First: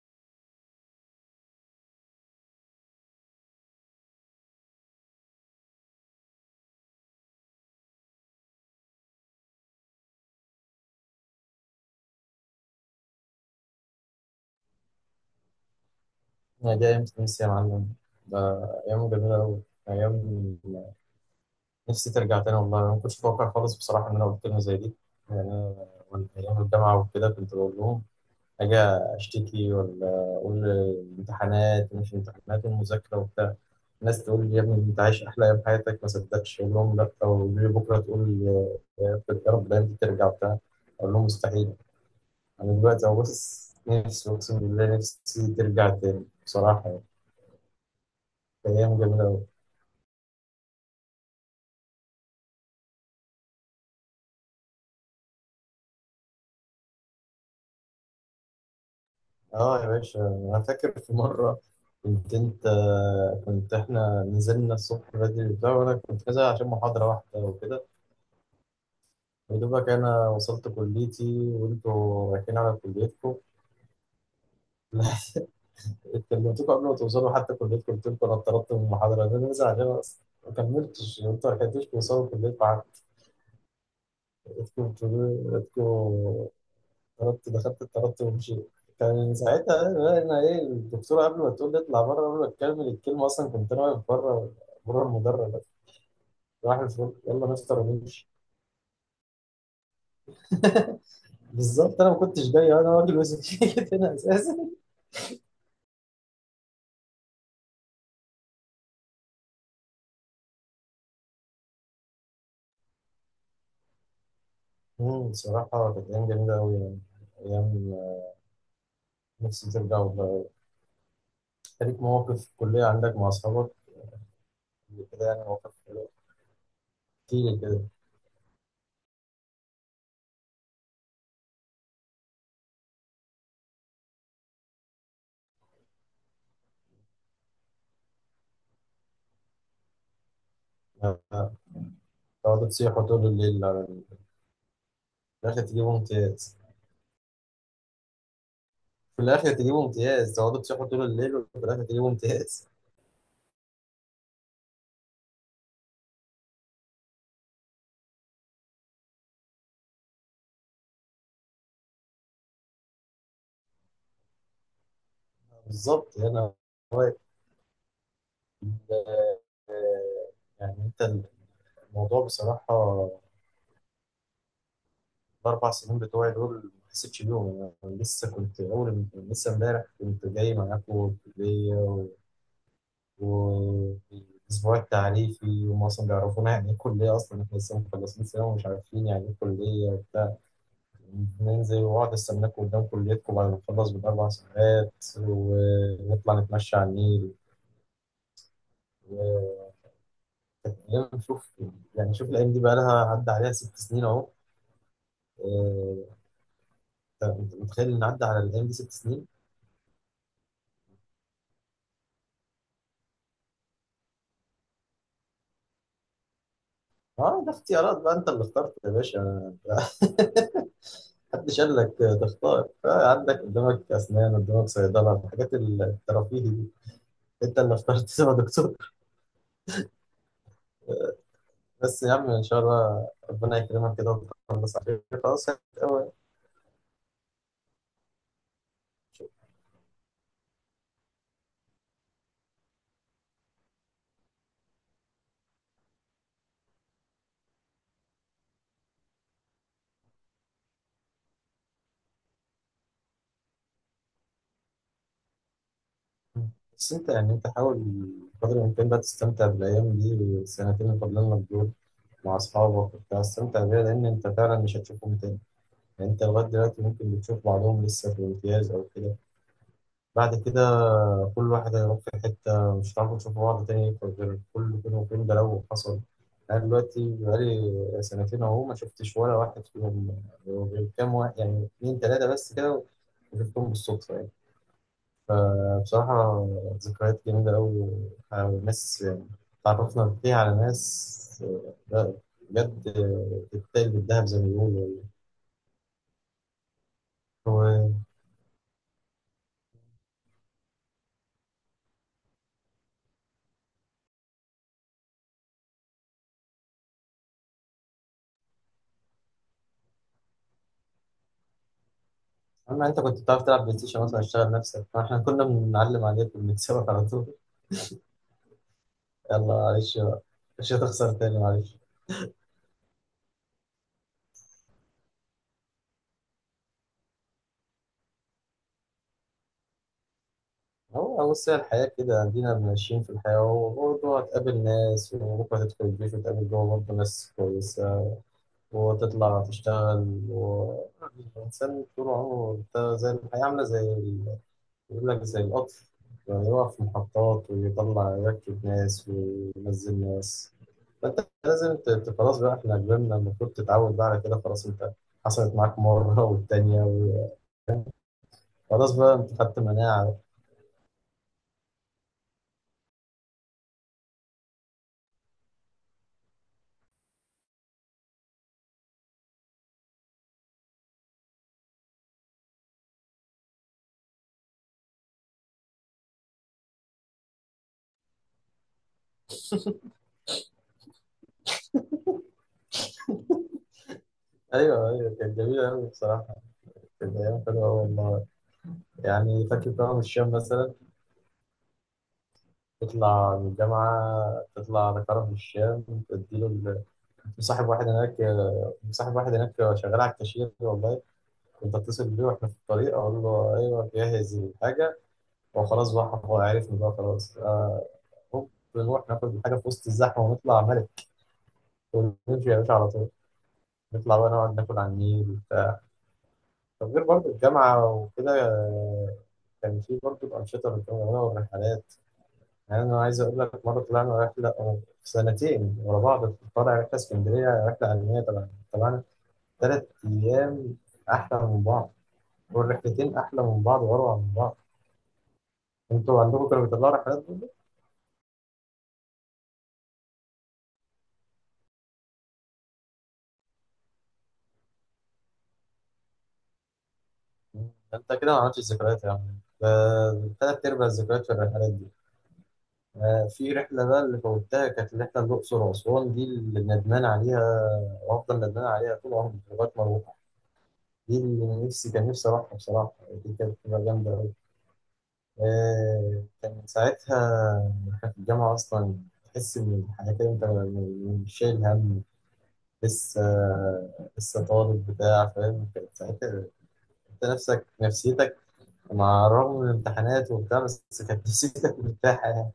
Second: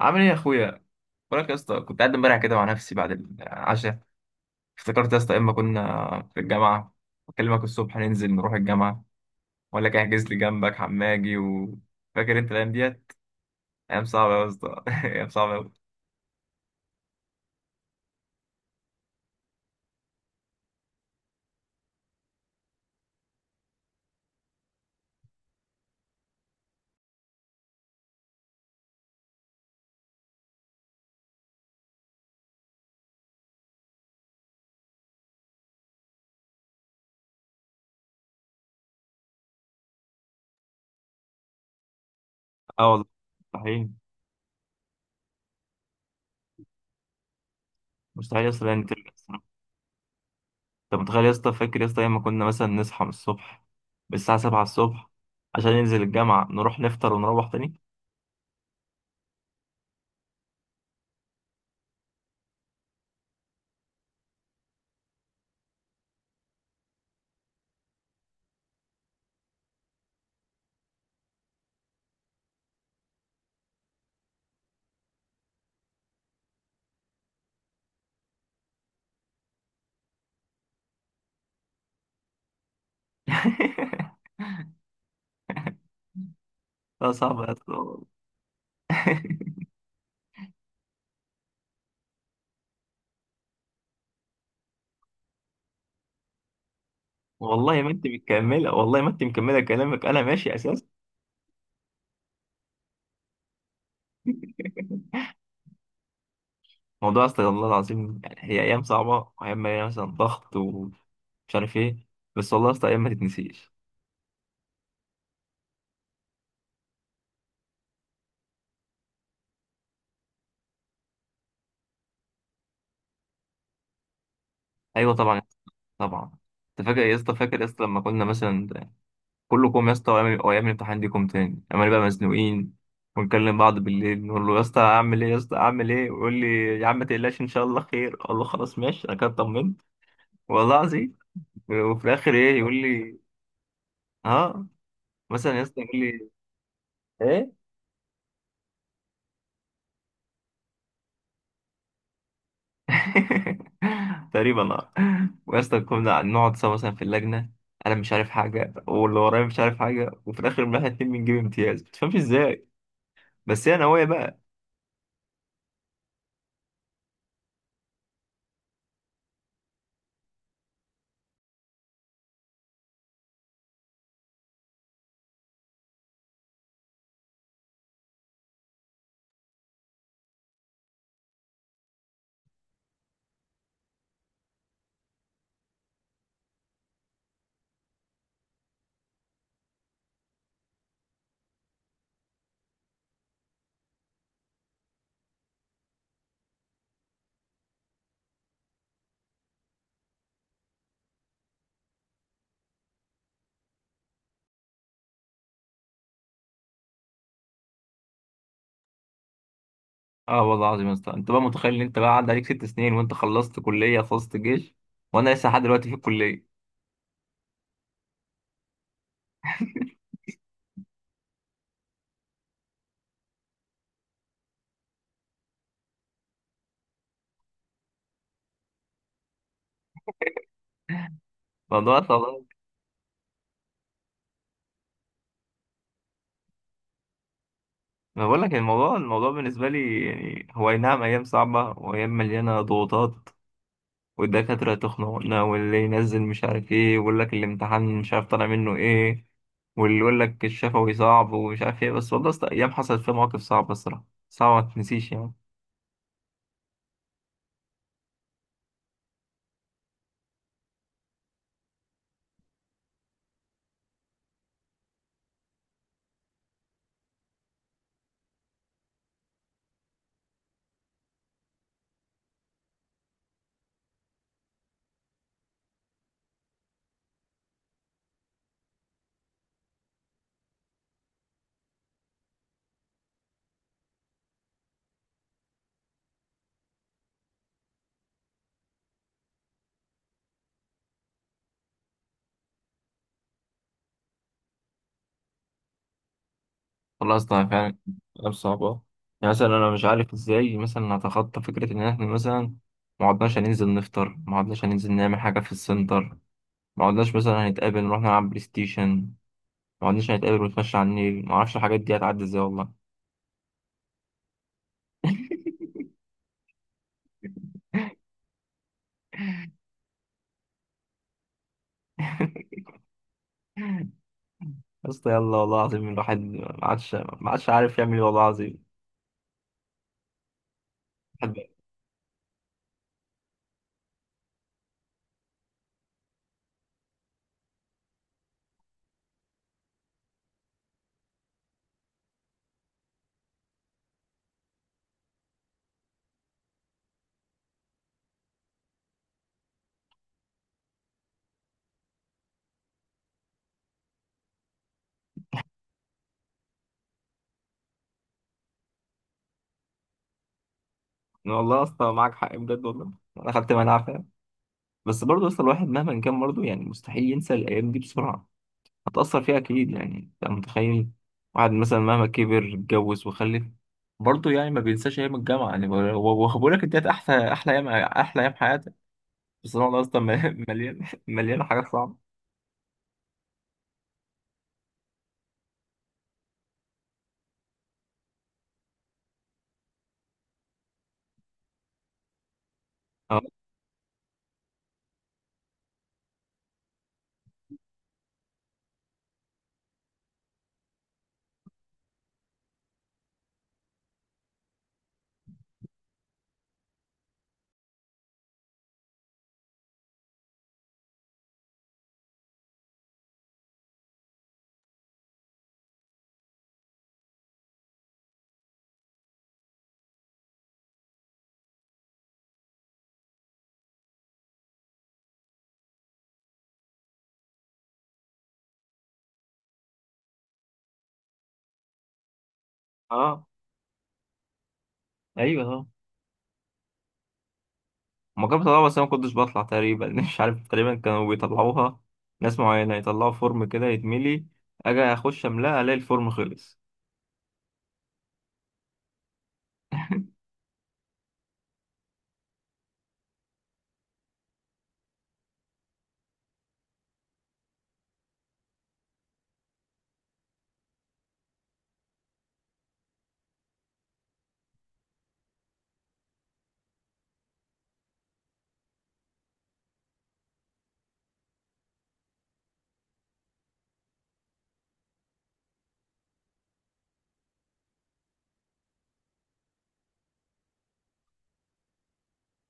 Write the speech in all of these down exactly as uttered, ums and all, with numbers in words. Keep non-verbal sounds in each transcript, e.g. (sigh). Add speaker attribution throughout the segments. Speaker 1: عامل ايه يا اخويا؟ بقولك يا اسطى، كنت قاعد امبارح كده مع نفسي بعد العشاء. افتكرت يا اسطى اما كنا في الجامعه اكلمك الصبح ننزل نروح الجامعه ولا كان احجز لي جنبك حماجي، وفاكر انت الايام ديت؟ ايام صعبه يا اسطى (laughs) ايام صعبه أوي.
Speaker 2: أنا جاي أيام تونس يا معلم، ده أيام جميلة أوي، أيام نفسي ترجع تاني. والله أنا ما كنتش متوقع خالص بصراحة إن أنا قلت لهم زي دي. يعني أنا وأنا أيام الجامعة وكده كنت بقول لهم أجي أشتكي، ولا أقول الامتحانات ومش الامتحانات والمذاكرة وبتاع. الناس تقول لي يا ابني أنت عايش أحلى أيام حياتك، ما صدقتش أقول لهم لأ، ويقولوا لي بكرة تقول يا رب يا رب الأيام دي ترجع وبتاع. أقول لهم مستحيل. أنا
Speaker 1: اه والله،
Speaker 2: دلوقتي أبص
Speaker 1: مستحيل،
Speaker 2: نفسي، أقسم بالله نفسي ترجع تاني بصراحة يعني.
Speaker 1: مستحيل يا اسطى يعني
Speaker 2: أيام
Speaker 1: ترجع
Speaker 2: جميلة
Speaker 1: الصراحة.
Speaker 2: أوي.
Speaker 1: انت متخيل يا اسطى؟ فاكر يا اسطى ايام ما كنا مثلا نصحى من الصبح، من الساعة سبعة الصبح، عشان ننزل الجامعة نروح نفطر ونروح تاني.
Speaker 2: اه يا باشا، انا فاكر في مره كنت انت كنت احنا نزلنا الصبح بدري وبتاع، وانا كنت نازل عشان محاضره واحده وكده. يا دوبك انا وصلت كليتي وانتوا رايحين على كليتكم. (laughs) كلمتكم قبل ما توصلوا حتى كليتكم، قلت لكم انا اتطردت من المحاضره، انا نازل عشان أصلاً ما كملتش، انتوا ما لحقتوش توصلوا كليتكم حتى.
Speaker 1: (laughs)
Speaker 2: انتوا بتقولوا- انتوا
Speaker 1: لا صعب
Speaker 2: طردت
Speaker 1: يا اسطى
Speaker 2: دخلت
Speaker 1: والله.
Speaker 2: اتطردت ومشيت. كان ساعتها انا أنا ايه الدكتوره، قبل ما تقول لي اطلع بره، قبل ما تكمل الكلمه اصلا كنت انا واقف بره، بره المدرج. راح الفل يلا نفطر
Speaker 1: والله ما انت
Speaker 2: ونمشي.
Speaker 1: مكمله، والله ما انت مكمله كلامك، انا ماشي اساسا.
Speaker 2: بالظبط انا ما كنتش جاي، انا راجل وسكيت (laughs) هنا اساسا.
Speaker 1: موضوع استغفر الله العظيم، يعني هي ايام صعبه وايام مليانه مثلا ضغط ومش عارف ايه، بس والله يا اسطى ايام ما تتنسيش.
Speaker 2: مم، بصراحه كانت ايام جميله قوي يعني. ايام نفسي ترجع والله. ليك مواقف في الكليه عندك مع اصحابك اللي
Speaker 1: ايوه
Speaker 2: كده
Speaker 1: طبعا يا
Speaker 2: يعني،
Speaker 1: اسطى،
Speaker 2: مواقف حلوة.
Speaker 1: طبعا. انت فاكر يا اسطى؟
Speaker 2: احكي لي
Speaker 1: فاكر يا اسطى
Speaker 2: كده.
Speaker 1: لما كنا مثلا كله كوم يا اسطى، وايام وايام الامتحان دي كوم تاني، اما نبقى مزنوقين ونكلم بعض بالليل، نقول له يا اسطى اعمل ايه يا اسطى اعمل ايه، ويقول لي يا عم ما تقلقش ان شاء الله خير. اقول له خلاص ماشي، انا كده اطمنت والله العظيم.
Speaker 2: آه، آه.
Speaker 1: وفي الاخر ايه
Speaker 2: تقعدوا
Speaker 1: يقول
Speaker 2: تصيحوا
Speaker 1: لي؟
Speaker 2: طول الليل على ال-
Speaker 1: اه
Speaker 2: في
Speaker 1: مثلا
Speaker 2: الاخر
Speaker 1: يا اسطى
Speaker 2: تجيبوا
Speaker 1: يقول لي
Speaker 2: امتياز.
Speaker 1: ايه؟
Speaker 2: في الاخر تجيبوا امتياز، تقعدوا تصيحوا طول الليل وفي الاخر تجيبوا امتياز.
Speaker 1: (laughs) تقريبا اه. ويا اسطى كنا نقعد سوا مثلا في اللجنه، انا مش عارف حاجه، واللي ورايا مش عارف حاجه، وفي الاخر إن احنا اتنين بنجيب امتياز ما تفهمش ازاي. بس هي نوايا بقى.
Speaker 2: (laughs) بالظبط هنا. هو ال- يعني انت الموضوع بصراحه، الاربع سنين بتوعي دول ما حسيتش بيهم انا. يعني لسه كنت اول لسه امبارح كنت جاي معاكم الكليه و... و... الاسبوع التعريفي، وهم اصلا بيعرفونا يعني ايه كليه، اصلا احنا لسه مخلصين ثانوي ومش عارفين يعني ايه كليه. ننزل واقعد استناك قدام كليتكم بعد ما نخلص بالأربع ساعات ونطلع نتمشى على النيل. وكان شوف، يعني شوف الأيام دي بقى لها عدى عليها ست سنين أهو. آه، أنت أنت متخيل إن عدى على الأيام دي ست سنين؟
Speaker 1: اه والله العظيم يا اسطى، انت بقى متخيل ان انت بقى عدى عليك ست سنين، وانت خلصت كليه، خلصت الجيش، وانا لسه لحد دلوقتي في الكليه.
Speaker 2: أه، ده اختيارات بقى، أنت اللي اخترت يا باشا. (laughs) محدش قال لك تختار. آه، عندك قدامك أسنان، قدامك صيدلة، الحاجات الترفيهي دي. أنت اللي اخترت تبقى دكتور.
Speaker 1: الموضوع
Speaker 2: بس يا عم ان
Speaker 1: طبعا.
Speaker 2: شاء الله ربنا يكرمك كده وتخلص عليك خلاص قوي.
Speaker 1: ما بقول لك، الموضوع الموضوع بالنسبه لي يعني، هو اي نعم ايام صعبه وايام مليانه ضغوطات، والدكاترة تخنقنا، واللي ينزل مش عارف ايه ويقول لك الامتحان مش عارف طالع منه ايه، واللي يقول لك الشفوي صعب ومش عارف ايه، بس والله أصلاً أيام حصلت فيها مواقف صعبة الصراحة، صعبة ما تنسيش يعني.
Speaker 2: بس انت يعني انت حاول قدر الامكان بقى تستمتع بالايام دي، السنتين اللي فاضلين لك دول، مع اصحابك وبتاع. استمتع بيها، لان انت فعلا مش هتشوفهم تاني. يعني انت لغايه دلوقتي ممكن بتشوف بعضهم لسه في الامتياز او كده، بعد كده كل واحد هيروح في حتة، مش هتعرفوا تشوفوا بعض تاني غير كل فين وفين، ده لو حصل. أنا دلوقتي بقالي سنتين أهو، ما شفتش ولا واحد فيهم غير كام واحد، يعني اتنين تلاتة بس كده، وشفتهم بالصدفة يعني. فبصراحة ذكريات جميلة أوي، وناس تعرفنا فيها على ناس، لا، بجد، آه، تتقل بالذهب زي ما بيقولوا يعني.
Speaker 1: والله أصلا فعلا
Speaker 2: و-
Speaker 1: أيام صعبة. يعني مثلا أنا مش عارف ازاي مثلا أتخطى فكرة إن احنا مثلا ما عدناش هننزل نفطر، ما عدناش هننزل نعمل حاجة في السنتر، ما عدناش مثلا هنتقابل نروح نلعب بلاي ستيشن، ما عدناش هنتقابل ونتمشى على النيل. ما أعرفش الحاجات دي هتعدي ازاي والله.
Speaker 2: أما أنت كنت بتعرف تلعب بلاي ستيشن مثلا اشتغل نفسك، فإحنا كنا بنعلم عليك وبنتسابق على طول، يلا معلش بقى. مش هتخسر تاني معلش.
Speaker 1: (laughs) يا اسطى يلا، والله العظيم الواحد ما عادش ما عادش عارف يعمل ايه، والله العظيم.
Speaker 2: هو
Speaker 1: الواحد-
Speaker 2: بص، هي الحياة كده، عندنا ماشيين في الحياة وبرضه هتقابل ناس، وبكرة هتدخل الجيش وتقابل جوه برضه ناس كويسة، وتطلع تشتغل و... يعني الإنسان طول عمره ده زي الحياة، عاملة زي ال... بيقول لك زي القطر، يعني يقف في محطات ويطلع يركب ناس وينزل ناس. فأنت لازم ت... ت- خلاص بقى إحنا كبرنا، المفروض تتعود بقى على كده. خلاص أنت حصلت معاك مرة والتانية و... خلاص بقى انت خدت مناعة.
Speaker 1: والله يا اسطى معاك حق بجد، والله انا خدت مناعه فعلا. بس برضه يا اسطى الواحد مهما كان برضه، يعني مستحيل ينسى الايام دي بسرعه، هتاثر فيها اكيد يعني. انت متخيل؟ واحد مثلا مهما كبر اتجوز وخلف، برضه يعني ما بينساش ايام الجامعه يعني. وبقول لك ديت احسن احلى ايام احلى ايام حياتك، بس والله يا اسطى مليان (laughs) مليان حاجات صعبه.
Speaker 2: ايوه ايوه، كانت جميله قوي بصراحه، كانت ايام حلوه أوي والله. يعني فاكر كرم الشام مثلا،
Speaker 1: اه
Speaker 2: تطلع من الجامعه تطلع لكرم الشام تديله ال- كنت مصاحب واحد هناك، مصاحب واحد هناك شغال على الكاشير والله. كنت اتصل بيه واحنا في الطريق اقول له ايوه جهز الحاجه، وخلاص بقى هو عارفني بقى خلاص. آه، هوب، نروح ناخد الحاجه في وسط الزحمه ونطلع ملك ونمشي يا باشا على طول، نطلع بقى نقعد ناكل على النيل. طب غير برضه الجامعة وكده، آه، كان في برضه أنشطة بنكونها والرحلات. يعني أنا عايز أقول لك، مرة طلعنا رحلة، آه، سنتين ورا بعض طالع رحلة اسكندرية، رحلة علمية طبعا طبعا، تلات أيام أحلى من بعض، والرحلتين
Speaker 1: اه،
Speaker 2: أحلى من بعض وأروع من بعض.
Speaker 1: ايوه آه.
Speaker 2: أنتوا عندكم كانوا بيطلعوا رحلات برضه؟
Speaker 1: هما كانوا بيطلعوها بس أنا ما كنتش بطلع تقريبا، (laughs) مش عارف، تقريبا كانوا بيطلعوها ناس معينة، يطلعوا فورم كده يتملي، أجي أخش أملاه ألاقي الفورم خلص.
Speaker 2: مم. أنت كده ما عملتش ذكريات يا عم، ده تلات أرباع الذكريات في الرحلات دي. آه، في رحلة بقى اللي فوتها كانت الرحلة الأقصر وأسوان، دي اللي ندمان عليها وأفضل ندمان عليها طول عمري لغاية ما أروح. دي اللي نفسي كان نفسي أروحها بصراحة، دي كانت بتبقى جامدة أوي. آه، كان ساعتها إحنا في الجامعة أصلا، تحس إن الحياة كده أنت م- مش شايل هم لسه لسه طالب بتاع، فاهم. كانت ساعتها أنت نفسك نفسيتك، مع الرغم من الامتحانات وبتاع، بس كانت (laughs) نفسيتك مرتاحة يعني.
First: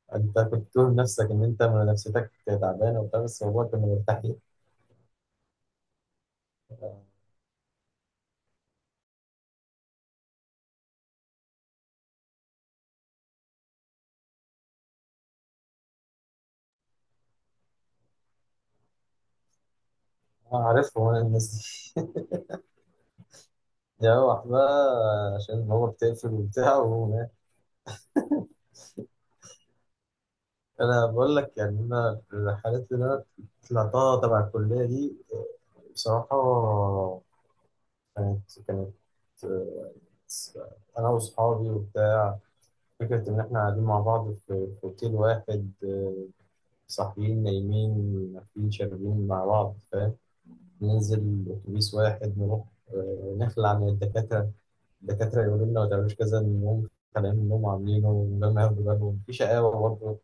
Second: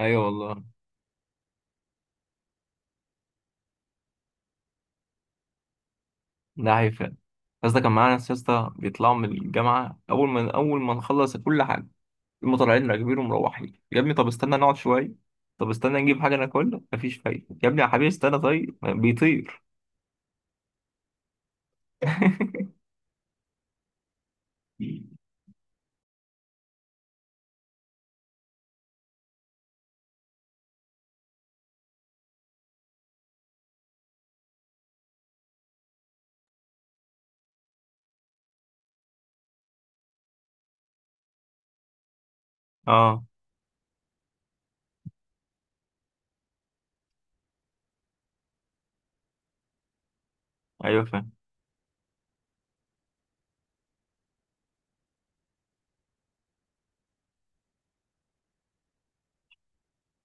Speaker 1: أيوة
Speaker 2: أنت
Speaker 1: والله.
Speaker 2: كنت تقول نفسك إن أنت نفسيتك تعبانة وبتاع، بس هو كان مرتاح ليه.
Speaker 1: ده حقيقي فعلا. بس ده كان معانا ناس يا اسطى بيطلعوا من الجامعة أول ما أول ما نخلص كل حاجة، هما طالعين راكبين ومروحين. يا ابني طب استنى نقعد شوية، طب استنى نجيب حاجة ناكلها. مفيش فايدة يا ابني، يا حبيبي استنى طيب، بيطير.
Speaker 2: أنا عارفهم أنا الناس دي. (laughs) يروح بقى عشان هو بتقفل وبتاع. انا بقول لك يعني، انا الرحلات اللي انا طلعتها تبع الكليه دي، آه، بصراحه كانت كانت آه، انا واصحابي وبتاع،
Speaker 1: (laughs) اه،
Speaker 2: فكره ان احنا قاعدين مع بعض في في اوتيل واحد، آه، صاحيين نايمين واكلين شاربين مع بعض فاهم،
Speaker 1: ايوه فاهم.
Speaker 2: ننزل اتوبيس واحد نروح، آه، نخلع عن الدكاتره، الدكاتره يقولوا لنا ما تعملوش كذا، نقوم خالعين منهم عاملينه من غير ما ياخدوا بالهم، في شقاوه برضه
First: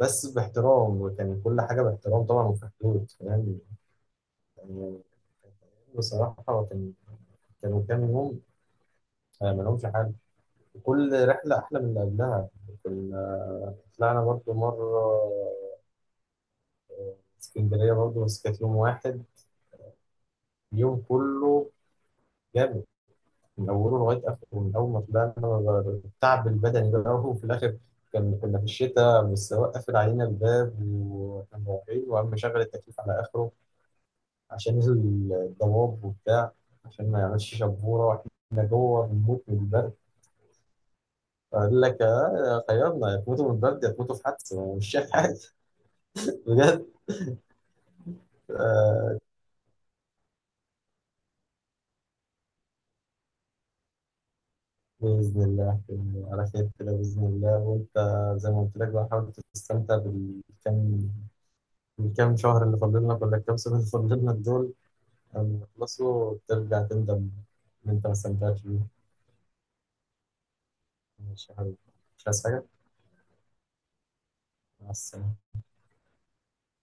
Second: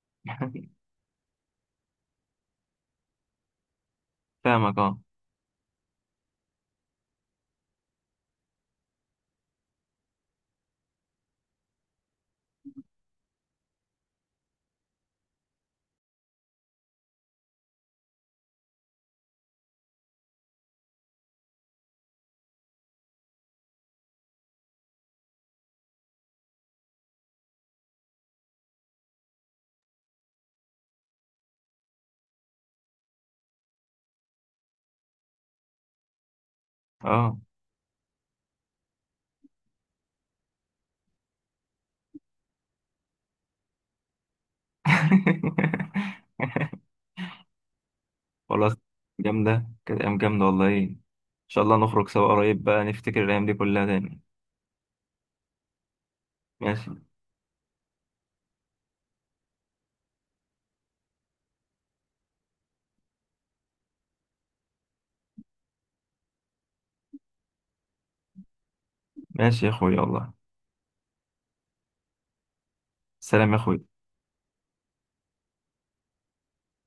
Speaker 2: بس
Speaker 1: (laughs)
Speaker 2: باحترام، وكان كل حاجة باحترام طبعا وفي حدود فاهم.
Speaker 1: فاهمك
Speaker 2: يعني
Speaker 1: اه.
Speaker 2: بصراحة كان كانوا كام يوم آه، ملهمش حل، كل رحلة أحلى من اللي قبلها. كنا طلعنا برضو مرة اسكندرية برضو بس كانت يوم واحد، اليوم كله جامد من أوله لغاية آخره. من أول ما طلعنا التعب البدني بقى (laughs) وفي الآخر، كان كنا في الشتاء، والسواق قافل علينا الباب واحنا رايحين، وقام مشغل التكييف على آخره عشان نزل الضباب وبتاع، عشان ما
Speaker 1: اه.
Speaker 2: يعملش شبورة، واحنا جوه بنموت من البرد. فقال لك آه، خيرنا يا تموتوا من البرد يا تموتوا في حادثة أنا مش شايف حاجة.
Speaker 1: (laughs)
Speaker 2: (laughs) بجد.
Speaker 1: خلاص.
Speaker 2: آه
Speaker 1: جامدة، كانت أيام جامدة والله. إن شاء الله نخرج سوا قريب بقى، نفتكر الأيام دي كلها تاني.
Speaker 2: بإذن الله كده، على خير
Speaker 1: ماشي.
Speaker 2: كده بإذن الله. وأنت زي ما قلت لك بقى، حاول تستمتع بالكام، الكام شهر اللي فاضلنا ولا الكام سنة اللي فاضلنا دول، لما يخلصوا ترجع تندم إن أنت ما استمتعتش بيهم.
Speaker 1: ماشي يا أخوي والله.
Speaker 2: ماشي يا حبيبي، مش عايز حاجة.
Speaker 1: سلام يا أخوي.
Speaker 2: مع السلامة.